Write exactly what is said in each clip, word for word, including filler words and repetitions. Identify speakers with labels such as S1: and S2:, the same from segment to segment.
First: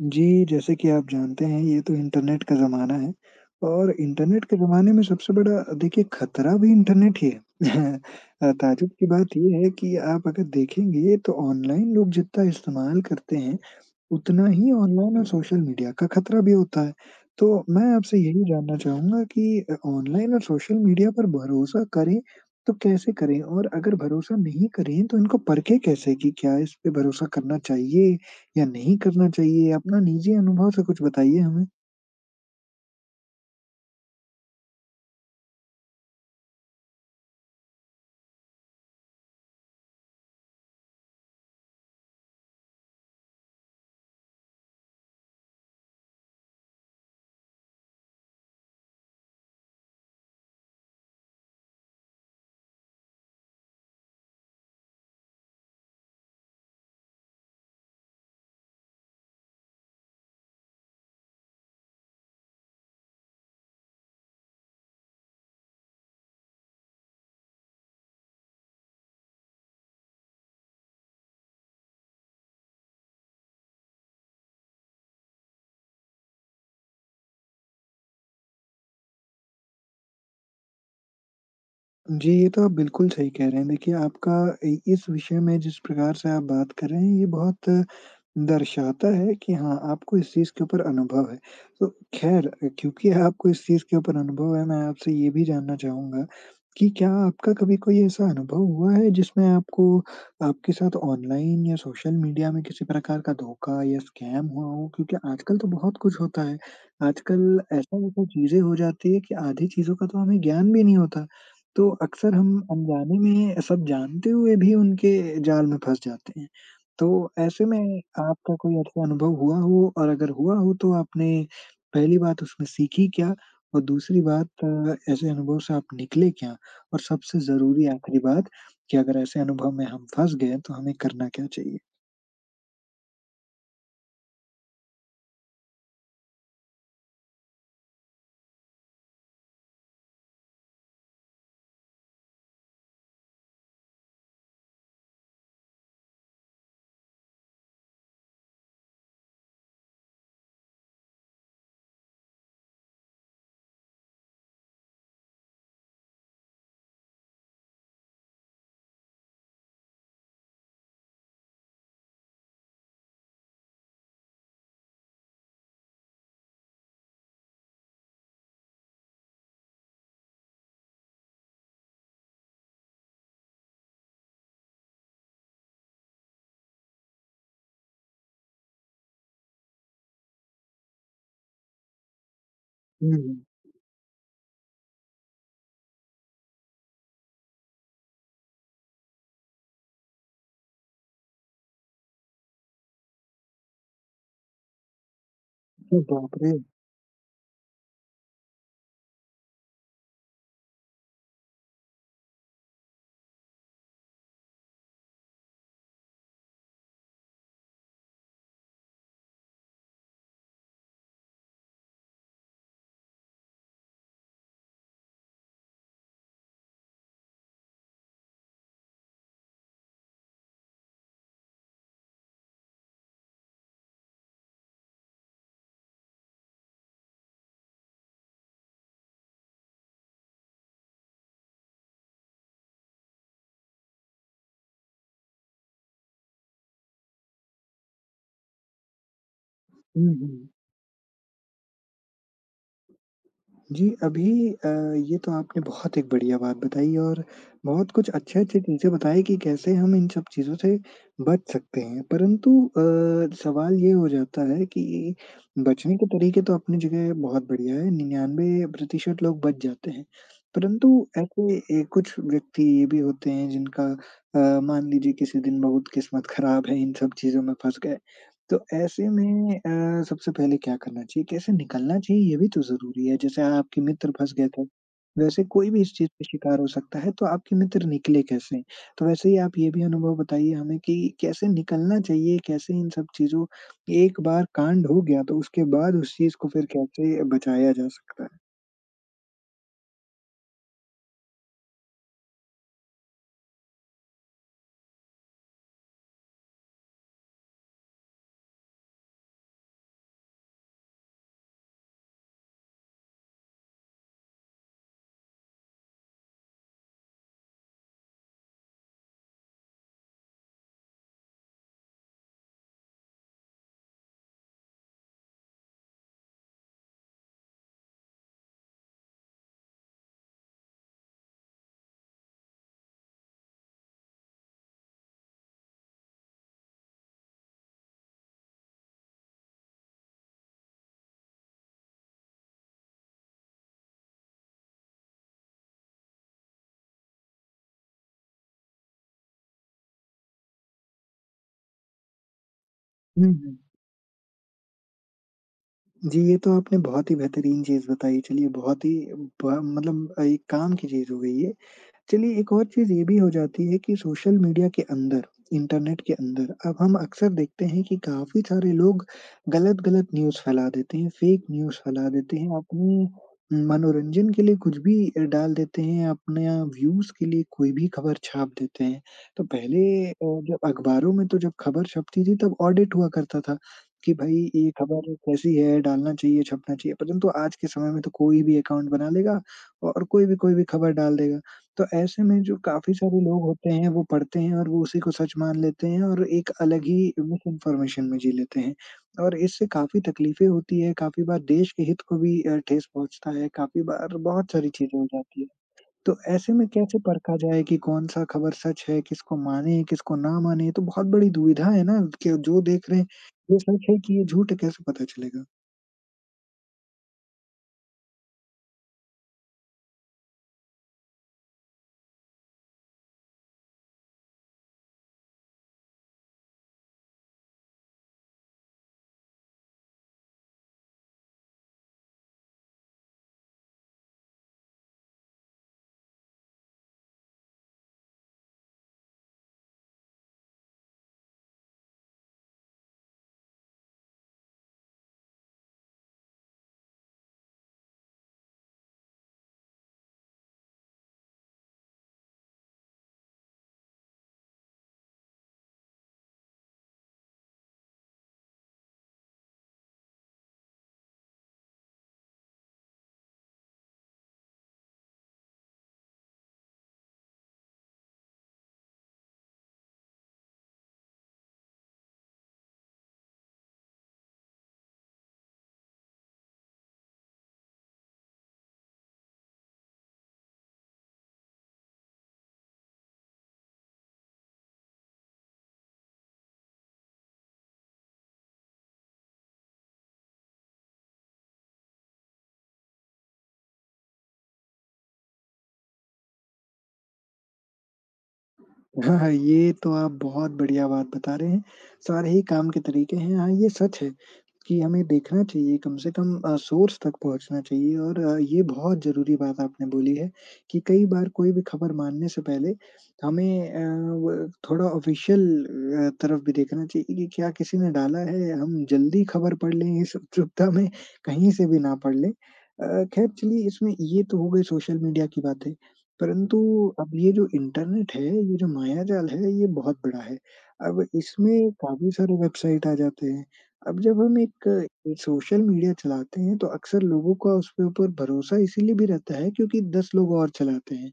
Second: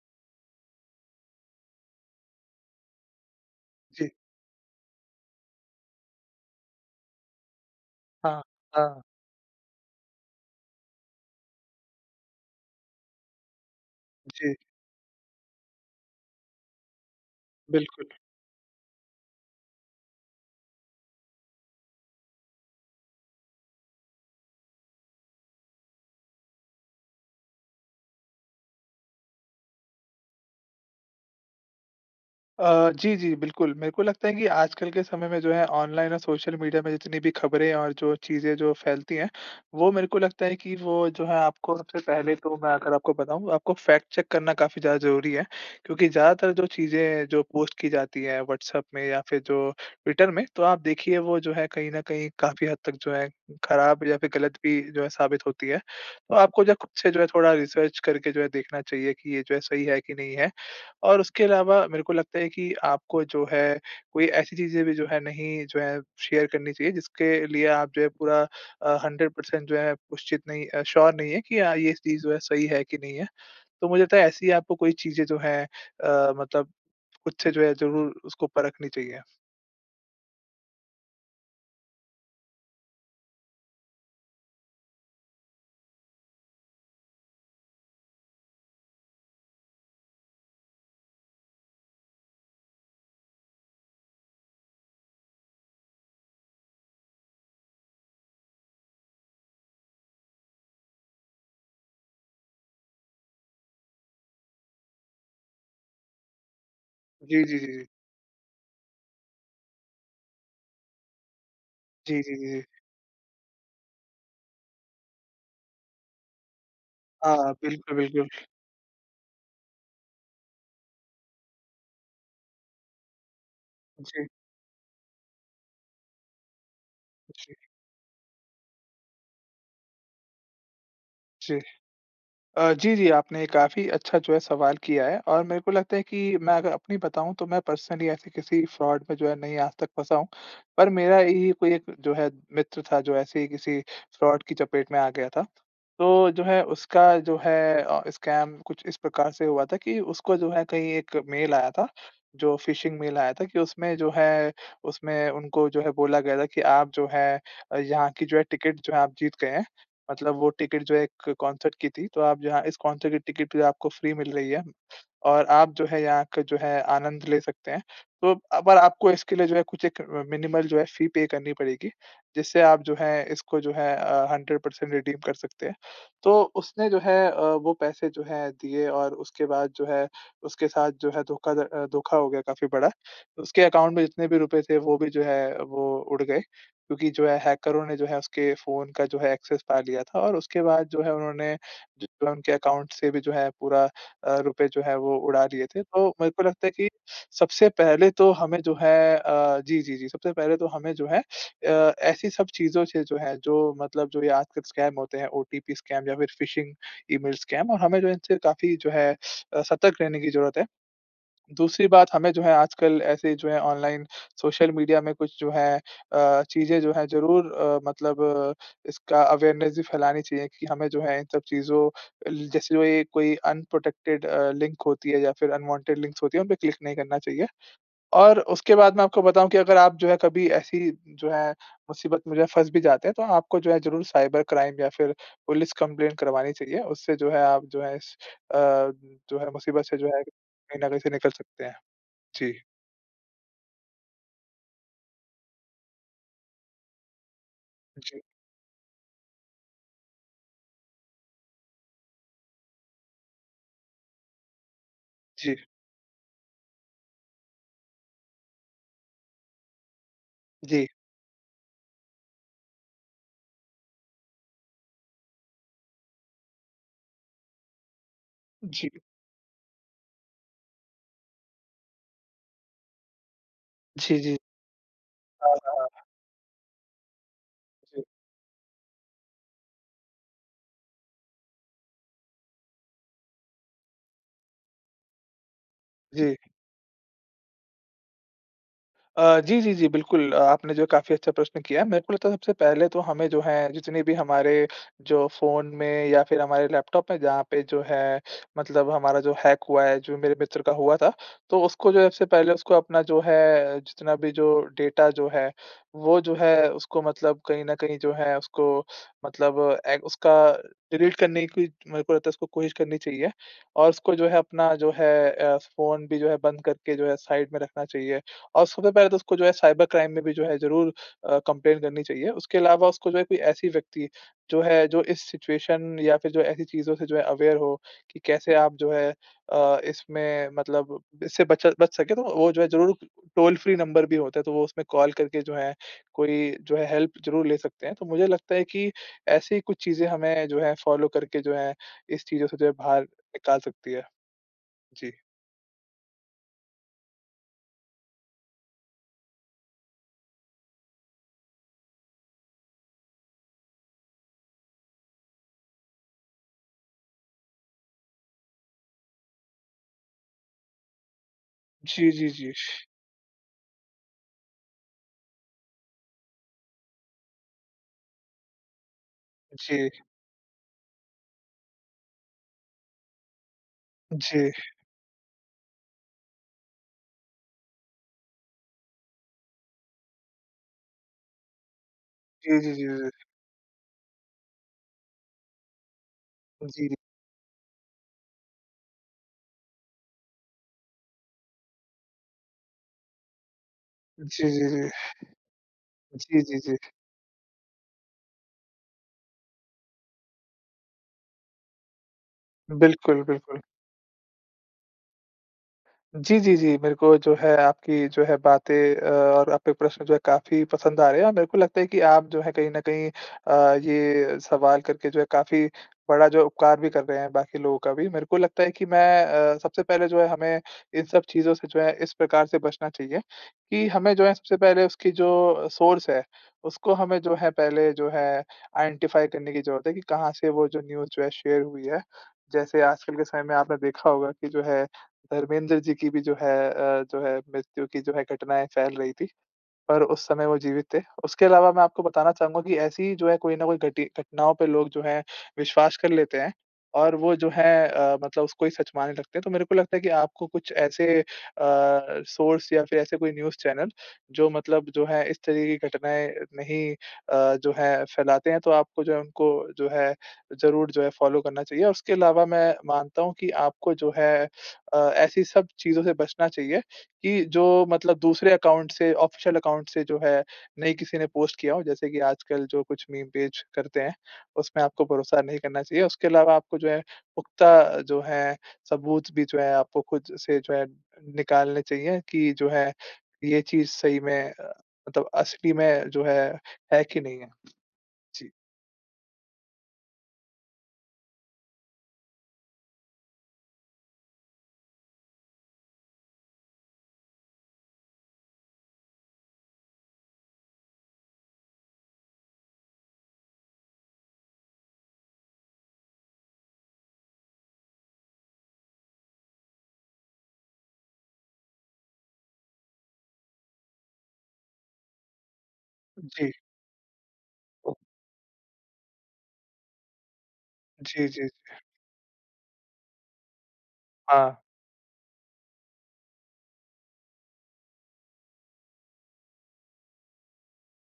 S1: जी। जैसे कि आप जानते हैं ये तो इंटरनेट का ज़माना है और
S2: जी।
S1: इंटरनेट के ज़माने में सबसे बड़ा अ, देखिए ख़तरा भी इंटरनेट ही है।
S2: हाँ।
S1: अ, ताजुब
S2: हाँ।
S1: की बात ये है कि आप अगर देखेंगे तो ऑनलाइन लोग जितना इस्तेमाल करते हैं उतना
S2: जी।
S1: ही ऑनलाइन और सोशल मीडिया का ख़तरा भी होता है। तो मैं
S2: बिल्कुल।
S1: आपसे यही जानना चाहूँगा कि अ, ऑनलाइन और सोशल मीडिया पर भरोसा करें तो कैसे करें और अगर भरोसा नहीं करें तो इनको परखें कैसे कि क्या इस पे भरोसा करना चाहिए या नहीं करना चाहिए? अपना निज़ी अनुभव से कुछ बताइए हमें।
S2: अ, जी, जी। बिल्कुल। मेरे को लगता है कि आजकल के समय में जो है ऑनलाइन और सोशल मीडिया में जितनी भी ख़बरें और जो चीज़ें जो फ़ैलती हैं वो मेरे को लगता है कि वो जो है आपको सबसे पहले तो मैं अगर आपको बताऊँ आपको फ़ैक्ट चेक करना काफ़ी ज़्यादा ज़रूरी है। क्योंकि ज़्यादातर जो चीज़ें जो पोस्ट की जाती है व्हाट्सऐप में या फ़िर जो ट्विटर में तो आप देखिए वो जो है कहीं न कहीं काफ़ी हद तक जो है ख़राब या फ़िर गलत भी जो है साबित होती है। तो आपको जो है खुद से जो है थोड़ा रिसर्च करके जो है देखना चाहिए कि ये जो है सही है कि नहीं है और उसके अलावा मेरे को लगता है कि आपको जो है कोई ऐसी चीज़ें भी जो है नहीं जो है शेयर करनी चाहिए जिसके लिए आप जो है पूरा अ, हंड्रेड पर्सेंट जो है उशचित नहीं अ श्योर नहीं है कि हाँ ये चीज़ जो है सही है कि नहीं है। तो मुझे लगता है ऐसी आपको कोई चीज़ें जो हैं अ, मतलब खुद से जो है ज़रूर उसको परखनी चाहिए।
S1: जी। ये तो आप बिल्कुल सही कह रहे हैं। देखिए आपका इ इस विषय में जिस प्रकार से आप बात कर रहे हैं, ये बहुत दर्शाता है कि हाँ, आपको इस चीज़ के ऊपर अनुभव है। तो ख़ैर अ, क्योंकि आपको इस चीज़ के ऊपर अनुभव है, मैं आपसे ये भी जानना चाहूँगा कि क्या आपका कभी कोई ऐसा अनुभव हुआ है जिसमें आपको आपके साथ ऑनलाइन या सोशल मीडिया में किसी प्रकार का धोखा या स्कैम हुआ हो, क्योंकि आजकल तो बहुत कुछ होता है?
S2: जी, जी,
S1: आजकल
S2: जी, जी।
S1: ऐसा-वैसा चीज़ें हो जाती हैं कि आधी चीज़ों का तो हमें ज्ञान भी नहीं होता। तो
S2: जी, जी,
S1: अक्सर
S2: जी,
S1: हम
S2: जी।
S1: अनजाने में सब जानते हुए भी उनके जाल में फँस जाते हैं। तो
S2: हाँ।
S1: ऐसे में
S2: बिल्कुल, बिल्कुल।
S1: आपका कोई ऐसा अनुभव हुआ हो और अगर हुआ हो तो आपने पहली बात, उसमें सीखी क्या, और दूसरी
S2: जी।
S1: बात अ, ऐसे अनुभव से आप निकले क्या? और सबसे
S2: जी।
S1: ज़रूरी आख़िरी बात, कि अगर ऐसे अनुभव में हम फँस गए तो हमें करना क्या
S2: जी।
S1: चाहिए?
S2: अ, जी, जी। आपने काफ़ी अच्छा जो है सवाल किया है, और मेरे को लगता है कि मैं अगर अपनी बताऊँ, तो मैं पर्सनली ऐसे किसी फ्रॉड में जो है नहीं आज तक फँसा हूँ। पर मेरा यही कोई एक जो है मित्र था जो ऐसे ही किसी फ्रॉड की चपेट में आ गया था। तो जो है उसका जो है अ, स्कैम कुछ इस प्रकार से हुआ था कि उसको जो है कहीं एक मेल आया था, जो फिशिंग मेल आया था कि उसमें जो है उसमें उनको जो है बोला गया था कि, "आप जो है यहाँ की जो है, टिकट जो है आप जीत गए हैं। मतलब वो टिकट जो है एक कंसर्ट की थी, तो आप यहाँ इस कंसर्ट की टिकट आपको फ्री मिल रही है, और आप जो है यहाँ का जो है आनंद ले सकते हैं। तो अब पर आपको इसके लिए जो है कुछ एक अ, मिनिमल जो है फ़ी पे करनी पड़ेगी, जिससे आप जो है इसको जो है अ, हंड्रेड पर्सेंट रिडीम कर सकते हैं।" तो उसने जो है अ, वो पैसे जो हैं दिए और उसके बाद जो है उसके साथ जो है धोखाध अ, धोखा हो गया काफ़ी बड़ा।
S1: हुँ, हुँ।
S2: उसके अकाउंट में जितने भी रूपए थे, वो भी जो है वो उड़ गए, क्योंकि जो है हैकरों ने जो है उसके फ़ोन का जो है एक्सेस पा लिया था। और उसके बाद जो है उन्होंने जितना उनके अकाउंट से भी जो है पूरा अ, रुपए जो है वो उड़ा लिए थे।
S1: अ,
S2: तो मेरे
S1: बाप
S2: को
S1: रे!
S2: लगता है कि सबसे पहले तो हमें जो है अ, जी, जी, जी। सबसे पहले तो हमें जो है अ, ऐसी सब चीज़ों से जो है जो मतलब जो ये आजकल स्कैम होते हैं, ओटीपी स्कैम या फिर फिशिंग ईमेल स्कैम, और हमें जो इनसे काफ़ी जो है अ, सतर्क रहने की ज़रूरत है। दूसरी बात हमें जो है आजकल ऐसे जो है ऑनलाइन सोशल मीडिया में कुछ जो है अ, चीज़ें जो हैं, ज़रूर अ, मतलब इसका अवेयरनेस भी फैलानी चाहिए कि हमें जो है इन सब चीज़ों अल जैसे जो एक कोई अनप्रोटेक्टेड अ, लिंक होती है या फिर अनवांटेड लिंक्स होती हैं, उन पे क्लिक नहीं करना चाहिए। और उसके बाद मैं आपको बताऊँ कि अगर आप जो है कभी ऐसी जो है मुसीबत में जो है फँस भी जाते हैं, तो आपको जो है ज़रूर साइबर क्राइम या फिर पुलिस कंप्लेन करवानी चाहिए। उससे जो है आप जो है इस अ, जो है मुसीबत से
S1: उ, हुँ,
S2: जो है
S1: हुँ।
S2: कहीं न कहीं से निकल सकते हैं। जी।
S1: जी। अभी अ, ये तो आपने बहुत एक बढ़िया बात बताई, और बहुत कुछ
S2: जी।
S1: अच्छे-अच्छे चीज़ें बताई कि कैसे हम इन सब चीज़ों से बच सकते हैं। परंतु अ, सवाल ये हो जाता है कि
S2: जी।
S1: बचने के तरीके तो अपनी जगह बहुत बढ़िया हैं, निन्यानवे प्रतिशत लोग बच जाते हैं,
S2: जी।
S1: परंतु ऐसे ए कुछ व्यक्ति ये भी होते हैं जिनका अ, मान लीजिए किसी दिन बहुत किस्मत ख़राब है, इन सब चीज़ों में फँस गए, तो
S2: जी।
S1: ऐसे में अ, सबसे पहले क्या करना चाहिए? कैसे निकलना चाहिए, ये भी तो ज़रूरी है। जैसे आ आपके मित्र
S2: जी,
S1: फँस
S2: जी।
S1: गए थे, वैसे
S2: हाँ,
S1: कोई भी
S2: हाँ।
S1: इस चीज़ का शिकार हो सकता है, तो आपके मित्र
S2: जी।
S1: निकले कैसे? तो वैसे ही आप ये भी अनुभव बताइए हमें कि कैसे निकलना चाहिए, कैसे इन सब चीज़ों एक बार कांड हो गया, तो उसके बाद उस
S2: जी।
S1: चीज़ को फिर कैसे बचाया जा सकता है?
S2: अ, जी, जी, जी। बिल्कुल। अ, आपने जो काफ़ी अच्छा प्रश्न किया, मेरे को लगता है सबसे पहले तो हमें जो है, जितने भी हमारे जो फ़ोन में या फिर हमारे लैपटॉप में जहाँ पे जो है, मतलब हमारा जो हैक हुआ है, जो मेरे मित्र का हुआ था, तो उसको जो है सबसे पहले उसको अपना जो है, जितना भी जो डेटा जो है, वो जो है उसको मतलब कहीं न कहीं जो है उसको मतलब ए, उसका डिलीट करने की मेरे को लगता है उसको कोशिश करनी चाहिए। और उसको जो है, अपना जो है अ, फ़ोन भी जो है बंद करके जो है साइड में रखना चाहिए। और सबसे पहले तो उसको जो है साइबर क्राइम में भी जो है ज़रूर अ, कंप्लेंन करनी चाहिए। उसके अलावा उसको जो है कोई ऐसी व्यक्ति, जो है, जो इस सिचुएशन या फिर जो ऐसी चीज़ों से जो है अवेयर हो कि कैसे आप जो हैं अ, इसमें मतलब इससे बच बच सकें। तो वो जो है ज़रूर टोल-फ्री नंबर भी होता है, तो वो उसमें कॉल करके जो है, कोई जो है हेल्प ज़रूर ले सकते हैं। तो, मुझे लगता है कि ऐसी कुछ चीज़ें हमें जो हैं, फ़ॉलो करके जो हैं, इस चीज़ों से जो हैं, बाहर
S1: हुँ,
S2: निकाल
S1: हुँ।
S2: सकती है। जी।
S1: जी। ये तो आपने बहुत ही बेहतरीन चीज़ बताई चलिए, बहुत ही ब मतलब एक काम की चीज़ हो गई ये चलिए, एक और चीज़ ये भी हो जाती है कि सोशल मीडिया के अंदर, इंटरनेट के अंदर, अब हम अक्सर देखते हैं कि काफ़ी सारे लोग गलत-गलत न्यूज़ फैला देते हैं, फ़ेक न्यूज़ फैला
S2: जी, जी,
S1: देते
S2: जी।
S1: हैं, अपनी मनोरंजन के लिए कुछ भी अ, डाल देते हैं या अपने या व्यूज़ के लिए कोई भी ख़बर छाप देते हैं। तो पहले
S2: जी।
S1: अ, जब अख़बारों में तो जब ख़बर छपती थी, तब ऑडिट हुआ करता था, कि भाई
S2: जी।
S1: ये ख़बर कैसी है? डालना चाहिए? छपना चाहिए? परंतु आज के समय में तो कोई भी अकाउंट बना लेगा औ और कोई भी कोई भी ख़बर डाल देगा। तो ऐसे में जो
S2: जी, जी, जी,
S1: काफ़ी सारे
S2: जी।
S1: लोग होते हैं, वो पढ़ते हैं और वो उसी को सच मान लेते हैं और एक अलग
S2: जी।
S1: ही मिसइन्फ़ॉर्मेशन में जी लेते हैं। और इससे काफ़ी तकलीफ़ें होती हैं, काफ़ी बार देश के हित को भी अ, ठेस पहुँचता है, काफ़ी बार
S2: जी,
S1: बहुत
S2: जी,
S1: सारी
S2: जी।
S1: चीज़ें हो जाती है। तो,
S2: जी,
S1: ऐसे
S2: जी,
S1: में
S2: जी।
S1: कैसे परखा जाए कि कौन-सा ख़बर सच है, किसको मानें, किसको ना मानें, तो बहुत बड़ी दुविधा है ना? कि जो देख रहे हैं,
S2: बिल्कुल,
S1: ये
S2: बिल्कुल।
S1: सच है कि ये झूठ कैसे पता चलेगा?
S2: जी, जी, जी। मेरे को जो है, आपकी जो है बातें और आपके प्रश्न जो है काफ़ी पसंद आ रहे हैं और मेरे को लगता है कि आप जो हैं, कहीं न कहीं अ, ये सवाल करके जो है, काफ़ी बड़ा जो उपकार भी कर रहे हैं बाकी लोगों का भी। मेरे को लगता है कि मैं अ, सबसे पहले जो है हमें इन सब चीज़ों से जो है, इस प्रकार से बचना चाहिए कि हमें जो है, सबसे पहले उसकी जो सोर्स है, उसको हमें जो है पहले जो है, आइडेंटिफ़ाइ करने की ज़रूरत है कि कहाँ से वो जो न्यूज़ जो है शेयर हुई है। जैसे आजकल के समय में आपने देखा होगा कि जो है, धर्मेंद्र जी की भी जो है अ, जो है मृत्यु की जो है, घटनाएँ फैल रही थीं और उस समय वो जीवित थे। उसके अलावा मैं आपको बताना चाहूँगा कि ऐसी जो है, कोई ना कोई घटि घटनाओं पे लोग जो हैं विश्वास कर लेते हैं और वो जो हैं अ, मतलब उसको ही सच मानने लगते हैं। तो मेरे को लगता है कि आपको कुछ ऐसे अ, सोर्स या फिर ऐसे कोई न्यूज़ चैनल, जो मतलब जो हैं इस तरह की घटनाएँ नहीं अ, जो हैं फैलाते हैं, तो आपको जो है, उनको जो है, ज़रूर जो है फ़ॉलो करना चाहिए। उसके अलावा मैं मानता हूँ कि आपको जो है अ, ऐसी सब चीज़ों से बचना चाहिए कि जो मतलब दूसरे अकाउंट से ऑफ़िशियल अकाउंट से जो है नहीं किसी ने पोस्ट किया हो। जैसे कि आजकल जो कुछ मीम पेज करते हैं, उसमें आपको भरोसा नहीं करना चाहिए, उसके अलावा आपको जो हैं, पुख़्ता जो हैं, सबूत भी जो हैं आपको खुद से जो हैं निकालने चाहिए कि जो हैं ये चीज़ सही में अ, मतलब असली में जो है, है कि नहीं है। जी।
S1: हाँ, हाँ। ये तो आप बहुत बढ़िया बात बता रहे हैं, सारे ही काम के तरीके हैं। हाँ, ये सच है कि हमें देखना चाहिए, कम से कम अ, सोर्स तक पहुँचना चाहिए। और ये बहुत ज़रूरी बात आपने बोली है, कि कई बार कोई भी ख़बर मानने से पहले हमें अ, व थोड़ा ऑफ़िशियल अ, तरफ भी देखना चाहिए कि, क्या किसी ने डाला है या हम जल्दी ख़बर पढ़ लें इस उचुक्ता में, कहीं से भी ना पढ़ लें। अ, ख़ैर चलिए इसमें ये तो हो गई सोशल मीडिया की बातें
S2: जी।
S1: परंतु, अब ये जो इंटरनेट है, ये जो मायाजाल है, ये बहुत बड़ा है। अब
S2: जी, जी।
S1: इसमें काफ़ी सारे वेबसाइट आ जाते हैं, अब जब हम
S2: हाँ।
S1: एक एक सोशल मीडिया चलाते हैं, तो अक्सर लोगों का उसके ऊपर भरोसा इसलिए भी रहता है, क्योंकि दस लोग और चलाते हैं,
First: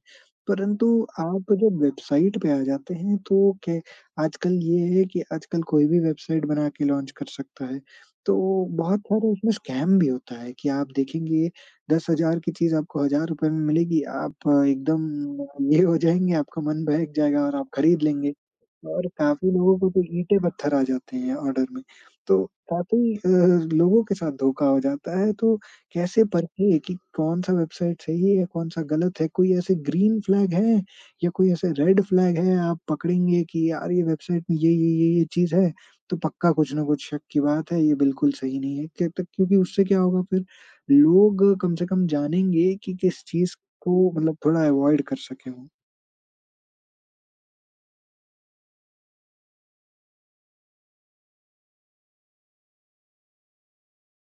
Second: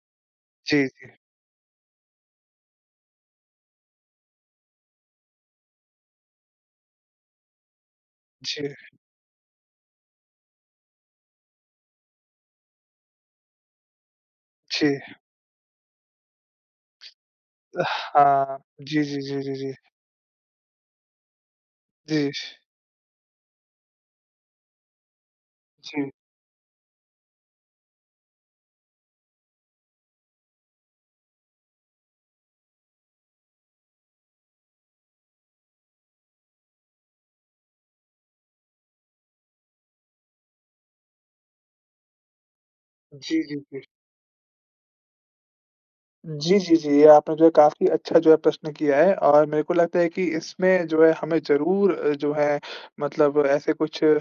S2: जी,
S1: परंतु
S2: जी।
S1: आप जब वेबसाइट पे आ जाते हैं, तो क्या है आजकल ये है कि आजकल कोई भी वेबसाइट बना के लॉन्च कर सकता है। तो
S2: जी।
S1: बहुत सारे उसमें स्कैम भी होता है, कि आप देखेंगे दस हज़ार की चीज़ आपको हज़ार रुपए में मिलेगी। आप
S2: जी।
S1: एकदम अ, ये हो जाएँगे, आपका मन बहक जाएगा और आप खरीद लेंगे।
S2: हाँ। जी,
S1: और
S2: जी, जी,
S1: काफ़ी
S2: जी, जी।
S1: लोगों को तो ईंटें पत्थर आ जाते हैं, ऑर्डर में,
S2: जी।
S1: तो काफ़ी अ, लोगों के साथ धोखा हो जाता है। तो,
S2: जी।
S1: कैसे परखें कि कौन-सा वेबसाइट सही है या कौन-सा गलत है? कोई ऐसे ग्रीन फ्लैग हैं या कोई ऐसे रेड फ्लैग हैं, आप पकड़ेंगे कि यार ये वेबसाइट में ये-ये ये-ये चीज़ है, तो पक्का कुछ न कुछ शक की बात है, ये बिल्कुल सही नहीं है। कैत क्योंकि उससे क्या होगा फिर, लोग कम से कम जानेंगे कि किस
S2: जी,
S1: चीज़
S2: जी, जी।
S1: को मतलब थोड़ा अवॉइड कर सकें वो।
S2: जी, जी, जी। ये आपने जो है काफ़ी अच्छा जो है प्रश्न किया है और मेरे को लगता है कि इसमें जो है हमें ज़रूर जो है मतलब ऐसे कुछ अ,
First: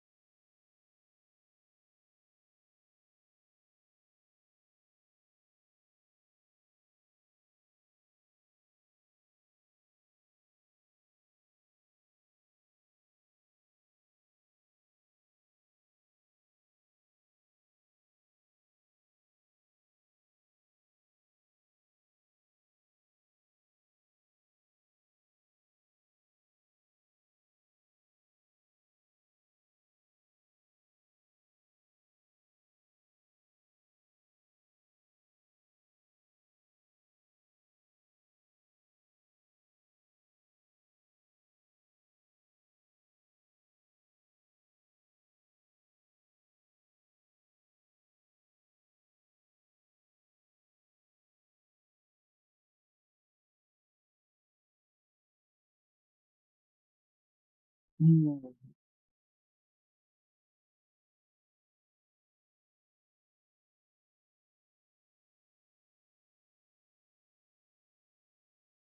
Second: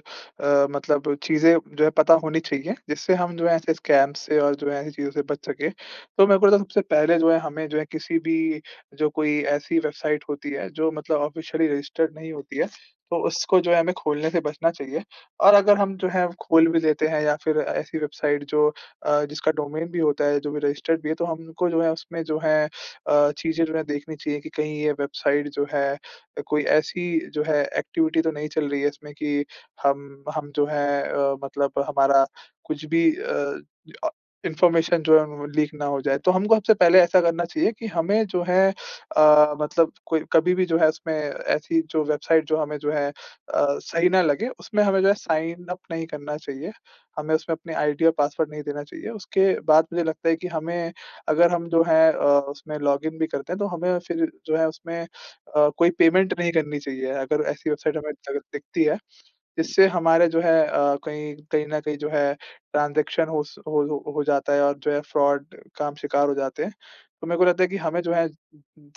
S2: मतलब चीज़ें जो है पता होनी चाहिए जिससे हम जो है ऐसे स्कैम से और जो है ऐसी चीज़ों से बच सके। तो मेरे को सबसे पहले जो है हमें जो है किसी भी जो कोई ऐसी वेबसाइट होती है जो मतलब ऑफ़िशियली रज़िस्टर्ड नहीं होती है तो उसको जो है हमें खोलने से बचना चाहिए। और अगर हम जो है खोल भी देते हैं या फ़िर ऐसी वेबसाइट जो अ, जिसका डोमेन भी होता है, जो भी रज़िस्टर्ड भी है तो हमको जो है उसमें जो है अ, चीज़ें जो है देखनी चाहिए कि कहीं ये वेबसाइट जो है अ, कोई ऐसी जो है एक्टिविटी तो नहीं चल रही है इसमें कि हम हम जो है अ, मतलब हमारा कुछ भी अ अ, इन्फ़ॉर्मेशन जो है व वो लीक ना हो जाए। तो हमको हबसे पहले ऐसा करना चाहिए की हमें जो है अ, मतलब कोई कभी भी जो है उसमें ऐसी जो वेबसाइट जो हमें जो है अ, सही ना लगे उसमें हमें जो है साइन अप नहीं करना चाहिए। हमें उसमें अपने आईडी और पासवर्ड नहीं देना चाहिए। उसके बाद मुझे लगता है कि हमें अगर हम जो है अ, उसमें लॉगिन भी करते हैं तो हमें फ़िर जो है उसमें अ, कोई पेमेंट नहीं करनी चाहिए। अगर ऐसी वेबसाइट हमें दग
S1: हुँ।
S2: दिखती है। इससे हमारे जो है अ, कहीं कहीं न कहीं जो है ट्रांज़ेक्शन हो स होल हो जाता है और जो है फ्रॉड का आप शिकार हो जाते हैं। तो मेरे को लगता है कि हमें जो है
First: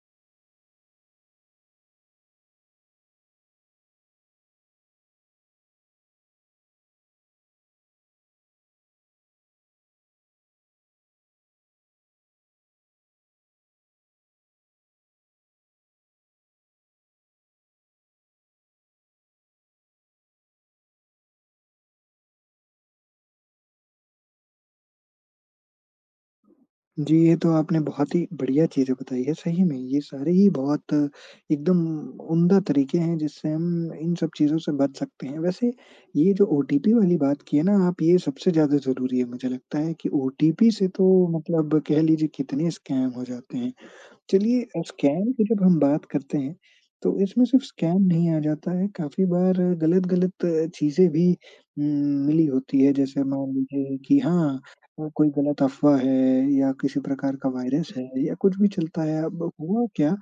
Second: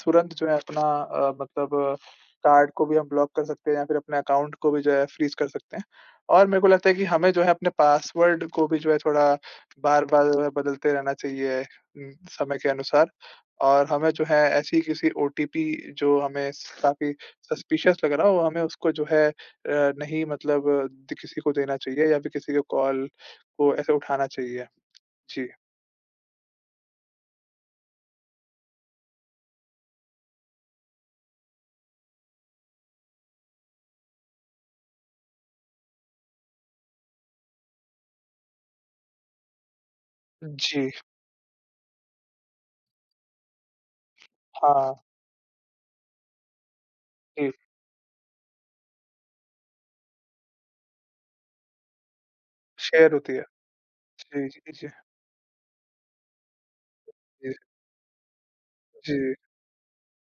S2: तुरंत जो है अपना अ, मतलब कार्ड को भी हम ब्लॉक कर सकते हैं या फ़िर अपने अकाउंट को भी जो है फ्रीज कर सकते हैं। और मेरे को लगता है कि हमें जो है अपने पासवर्ड को भी जो है थोड़ा बार-बार मतलब बदलते रहना चाहिए कि समय के अनुसार। और हमें जो है ऐसी किसी ओटीपी जो हमें स काफ़ी सस्पिशियस लग रहा हो वो हमें उसको जो है अ, नहीं मतलब द किसी को देना चाहिए या फ़िर किसी के कॉल को ऐसे उठाना चाहिए। जी।
S1: जी, ये तो आपने बहुत ही बढ़िया चीज़ें बताई है, सही में, ये सारे ही बहुत एकदम उम्दा तरीके हैं जिससे हम इन सब चीज़ों से बच सकते हैं। वैसे, ये जो ओटीपी वाली बात की है ना आप ये सबसे ज़्यादा ज़रूरी है, मुझे लगता है कि ओटीपी से
S2: जी।
S1: तो मतलब कह लीजिए कितने स्कैम हो जाते हैं। चलिए अ,
S2: हाँ।
S1: स्कैम की जब हम बात करते हैं, तो इसमें
S2: जी।
S1: सिर्फ़ स्कैम नहीं आ जाता है, काफ़ी बार गलत-गलत चीज़ें भी उम, मिली होती है।
S2: शेयर
S1: जैसे
S2: होती है।
S1: मान लीजिए कि
S2: जी,
S1: हाँ
S2: जी, जी।
S1: अ, कोई गलत अफ़वाह है या किसी प्रकार का
S2: जी।
S1: वायरस है या कुछ भी चलता है,
S2: जी।
S1: अब हुआ क्या?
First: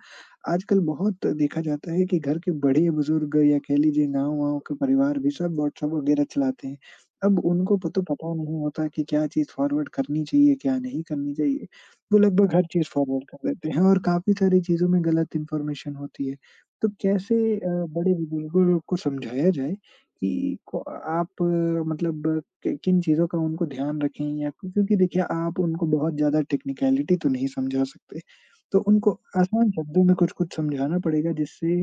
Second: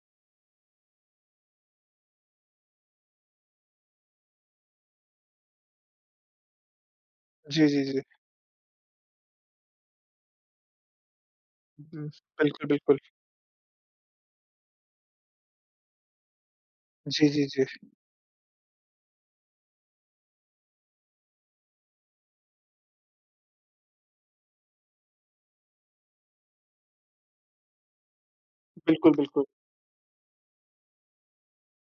S1: आजकल बहुत देखा जाता है कि घर के बड़े बुज़ुर्ग या कह लीजिए गाँव-वाँव के परिवार भी सब व्हाट्सऐप वगैरह चलाते हैं, अब
S2: जी,
S1: उनको
S2: जी,
S1: पो
S2: जी।
S1: तो पता नहीं होता कि क्या चीज़ फॉरवर्ड करनी चाहिए, क्या नहीं करनी चाहिए?
S2: उहुँ।
S1: वो लगभग हर
S2: बिल्कुल,
S1: चीज़
S2: बिल्कुल।
S1: फॉरवर्ड कर देते हैं और काफ़ी सारी चीज़ों में गलत इन्फ़ॉर्मेशन होती है। तो
S2: जी,
S1: कैसे
S2: जी, जी।
S1: अ, बड़े बुजुर्गों लोग को समझाया जाए, कि क अ, आप मतलब कि किन चीज़ों का उनको ध्यान रखें या क्यों क्योंकि देखिए आप उनको बहुत ज़्यादा टेक्निकैलिटी तो नहीं समझा सकते। तो
S2: बिल्कुल,
S1: उनको
S2: बिल्कुल।
S1: आसान शब्दों में कुछ-कुछ समझाना पड़ेगा जिससे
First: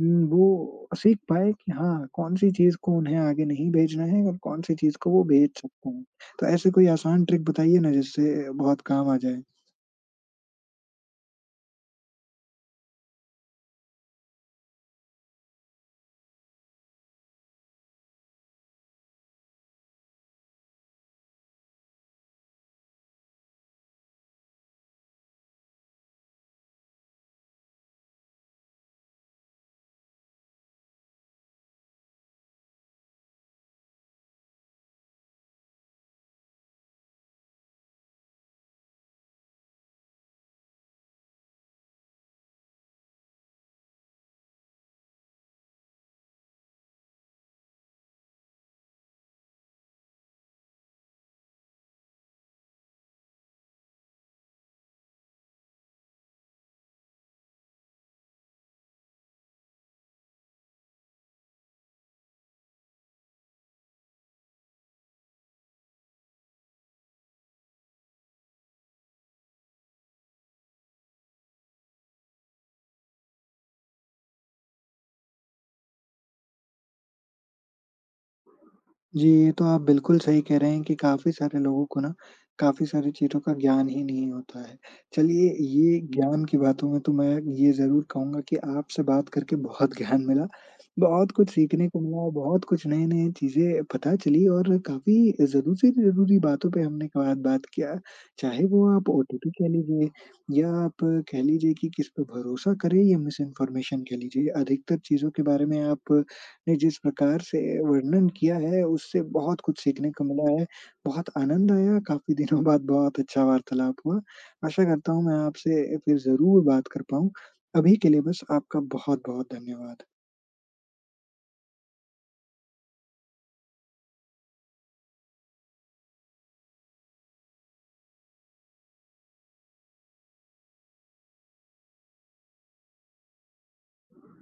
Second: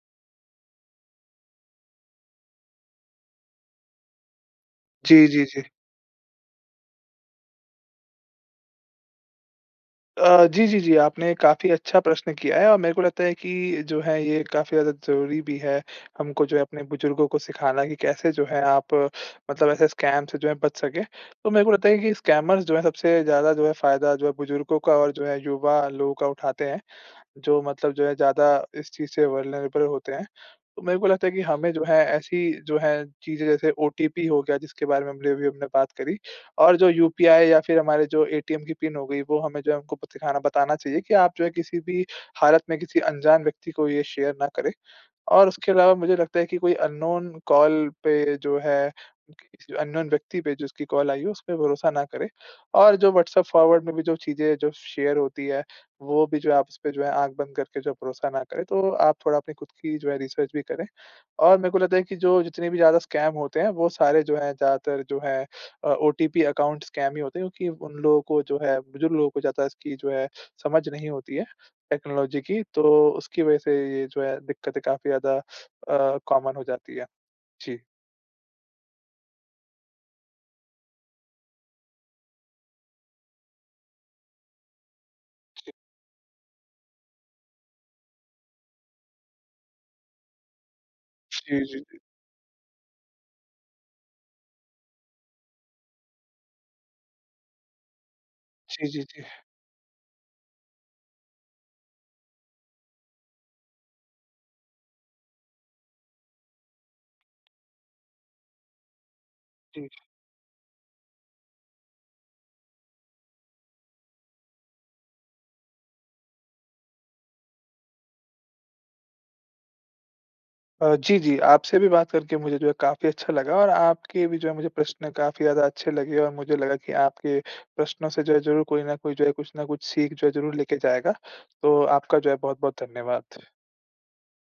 S1: उम, वो सीख पाएँ कि हाँ, कौन-सी चीज़ को उन्हें आगे नहीं भेजना है और कौन-सी चीज़ को वो
S2: जी, जी,
S1: भेज
S2: जी।
S1: सकते हैं। तो ऐसे कोई आसान ट्रिक बताइए ना, जिससे अ, बहुत काम आ जाए?
S2: अ, जी, जी, जी। आपने काफ़ी अच्छा प्रश्न किया है। और मेरे को लगता है कि जो है ये काफ़ी ज़्यादा ज़रूरी भी है, हमको जो है अपने बुजुर्गों को सिखाना कि कैसे जो है आप मतलब ऐसे स्कैम से जो है बच सकें। तो मेरे को लगता है कि स्कैमर्स जो हैं सबसे ज़्यादा जो है फ़ायदा जो है बुजुर्गों का और जो है युवा लोगों का उठाते हैं जो मतलब जो है ज़्यादा इस चीज़ से वल्नरेबल होते हैं। तो मेरे को लगता है कि हमें जो है ऐसी जो है चीज़ें जैसे ओटीपी हो गया जिसके बारे में हमने अभी हमने बात करी, और जो यूपीआई या फिर हमारे जो एटीएम की पिन हो गयी वो हमें जो है उनको बत दिखाना बताना चाहिए कि आप जो है किसी भी हालत में किसी अनजान व्यक्ति को ये शेयर ना करें। और उसके अलावा मुझे लगता है कि कोई अन्नोन कॉल पे जो है [unintelligible] अन्नोन व्यक्ति पे जिसकी कॉल आयी है उसपे भरोसा ना करे और जो व्हाट्सएप फॉरवर्ड में भी जो चीज़ें जो शेयर होती है वो भी जो है आप उसपे जो है आँख बंद करके जो भरोसा ना करे, तो आप थोड़ा अपनी खुद की जो है रिसर्च भी करें। और मेरे को लगता है कि जो जितने भी ज़्यादा स्कैम होते हैं वो सारे जो हैं ज़्यादातर जो है अ, ओटीपी अकाउंट स्कैम ही होते हैं क्योंकि उन लोगों को जो है बुजुर्ग लोगों को ज़्यादा इसकी जो है समझ नहीं होती है टेक्नोलॉजी की, तो उसकी वज़ह से ये जो है दिक्क़तें काफ़ी ज़्यादा अ, कॉमन हो जाती हैं। जी।
S1: जी। ये तो आप बिल्कुल सही कह रहें हैं कि काफ़ी सारे लोगों को ना, काफ़ी सारी चीज़ों का ज्ञान ही नहीं होता है। चलिए
S2: जी।
S1: ये ज्ञान की बातों में तो मैं ये ज़रूर कहूँगा कि आपसे बात करके बहुत ज्ञान मिला। बहुत कुछ
S2: जी, जी,
S1: सीखने
S2: जी।
S1: को मिला बहुत कुछ नए-नए चीज़ें पता चली और काफ़ी ज़रूरी-ज़रूरी बातों पे हमने क बात किया चाहे वो
S2: जी, जी,
S1: आप
S2: जी।
S1: ओटीपी कह लीजिए या आप कह लीजिए कि किस पे भरोसा करें या मिसइन्फॉर्मेशन कह लीजिए अधिकतर चीज़ों के बारे में आप ने जिस प्रकार से वर्णन किया है उससे बहुत कुछ
S2: जी, जी।
S1: सीखने को मिला है। बहुत आनंद आया काफ़ी दिनों बाद बहुत अच्छा वार्तालाप हुआ आशा करता हूँ मैं आपसे ए फिर ज़रूर बात कर पाऊँ अभी के लिए बस आपका बहुत-बहुत धन्यवाद।
S2: अ, जी, जी। आपसे भी बात करके मुझे जो है काफ़ी अच्छा लगा, और आपके भी जो हैं मुझे प्रश्न काफ़ी ज़्यादा अच्छे लगे, और मुझे लगा की आपके प्रश्नों से जो है ज़रूर कोई न कोई जो है कुछ न कुछ सीख जो है ज़रूर लेके जाएगा। तो आपका जो है बहुत-बहुत धन्यवाद।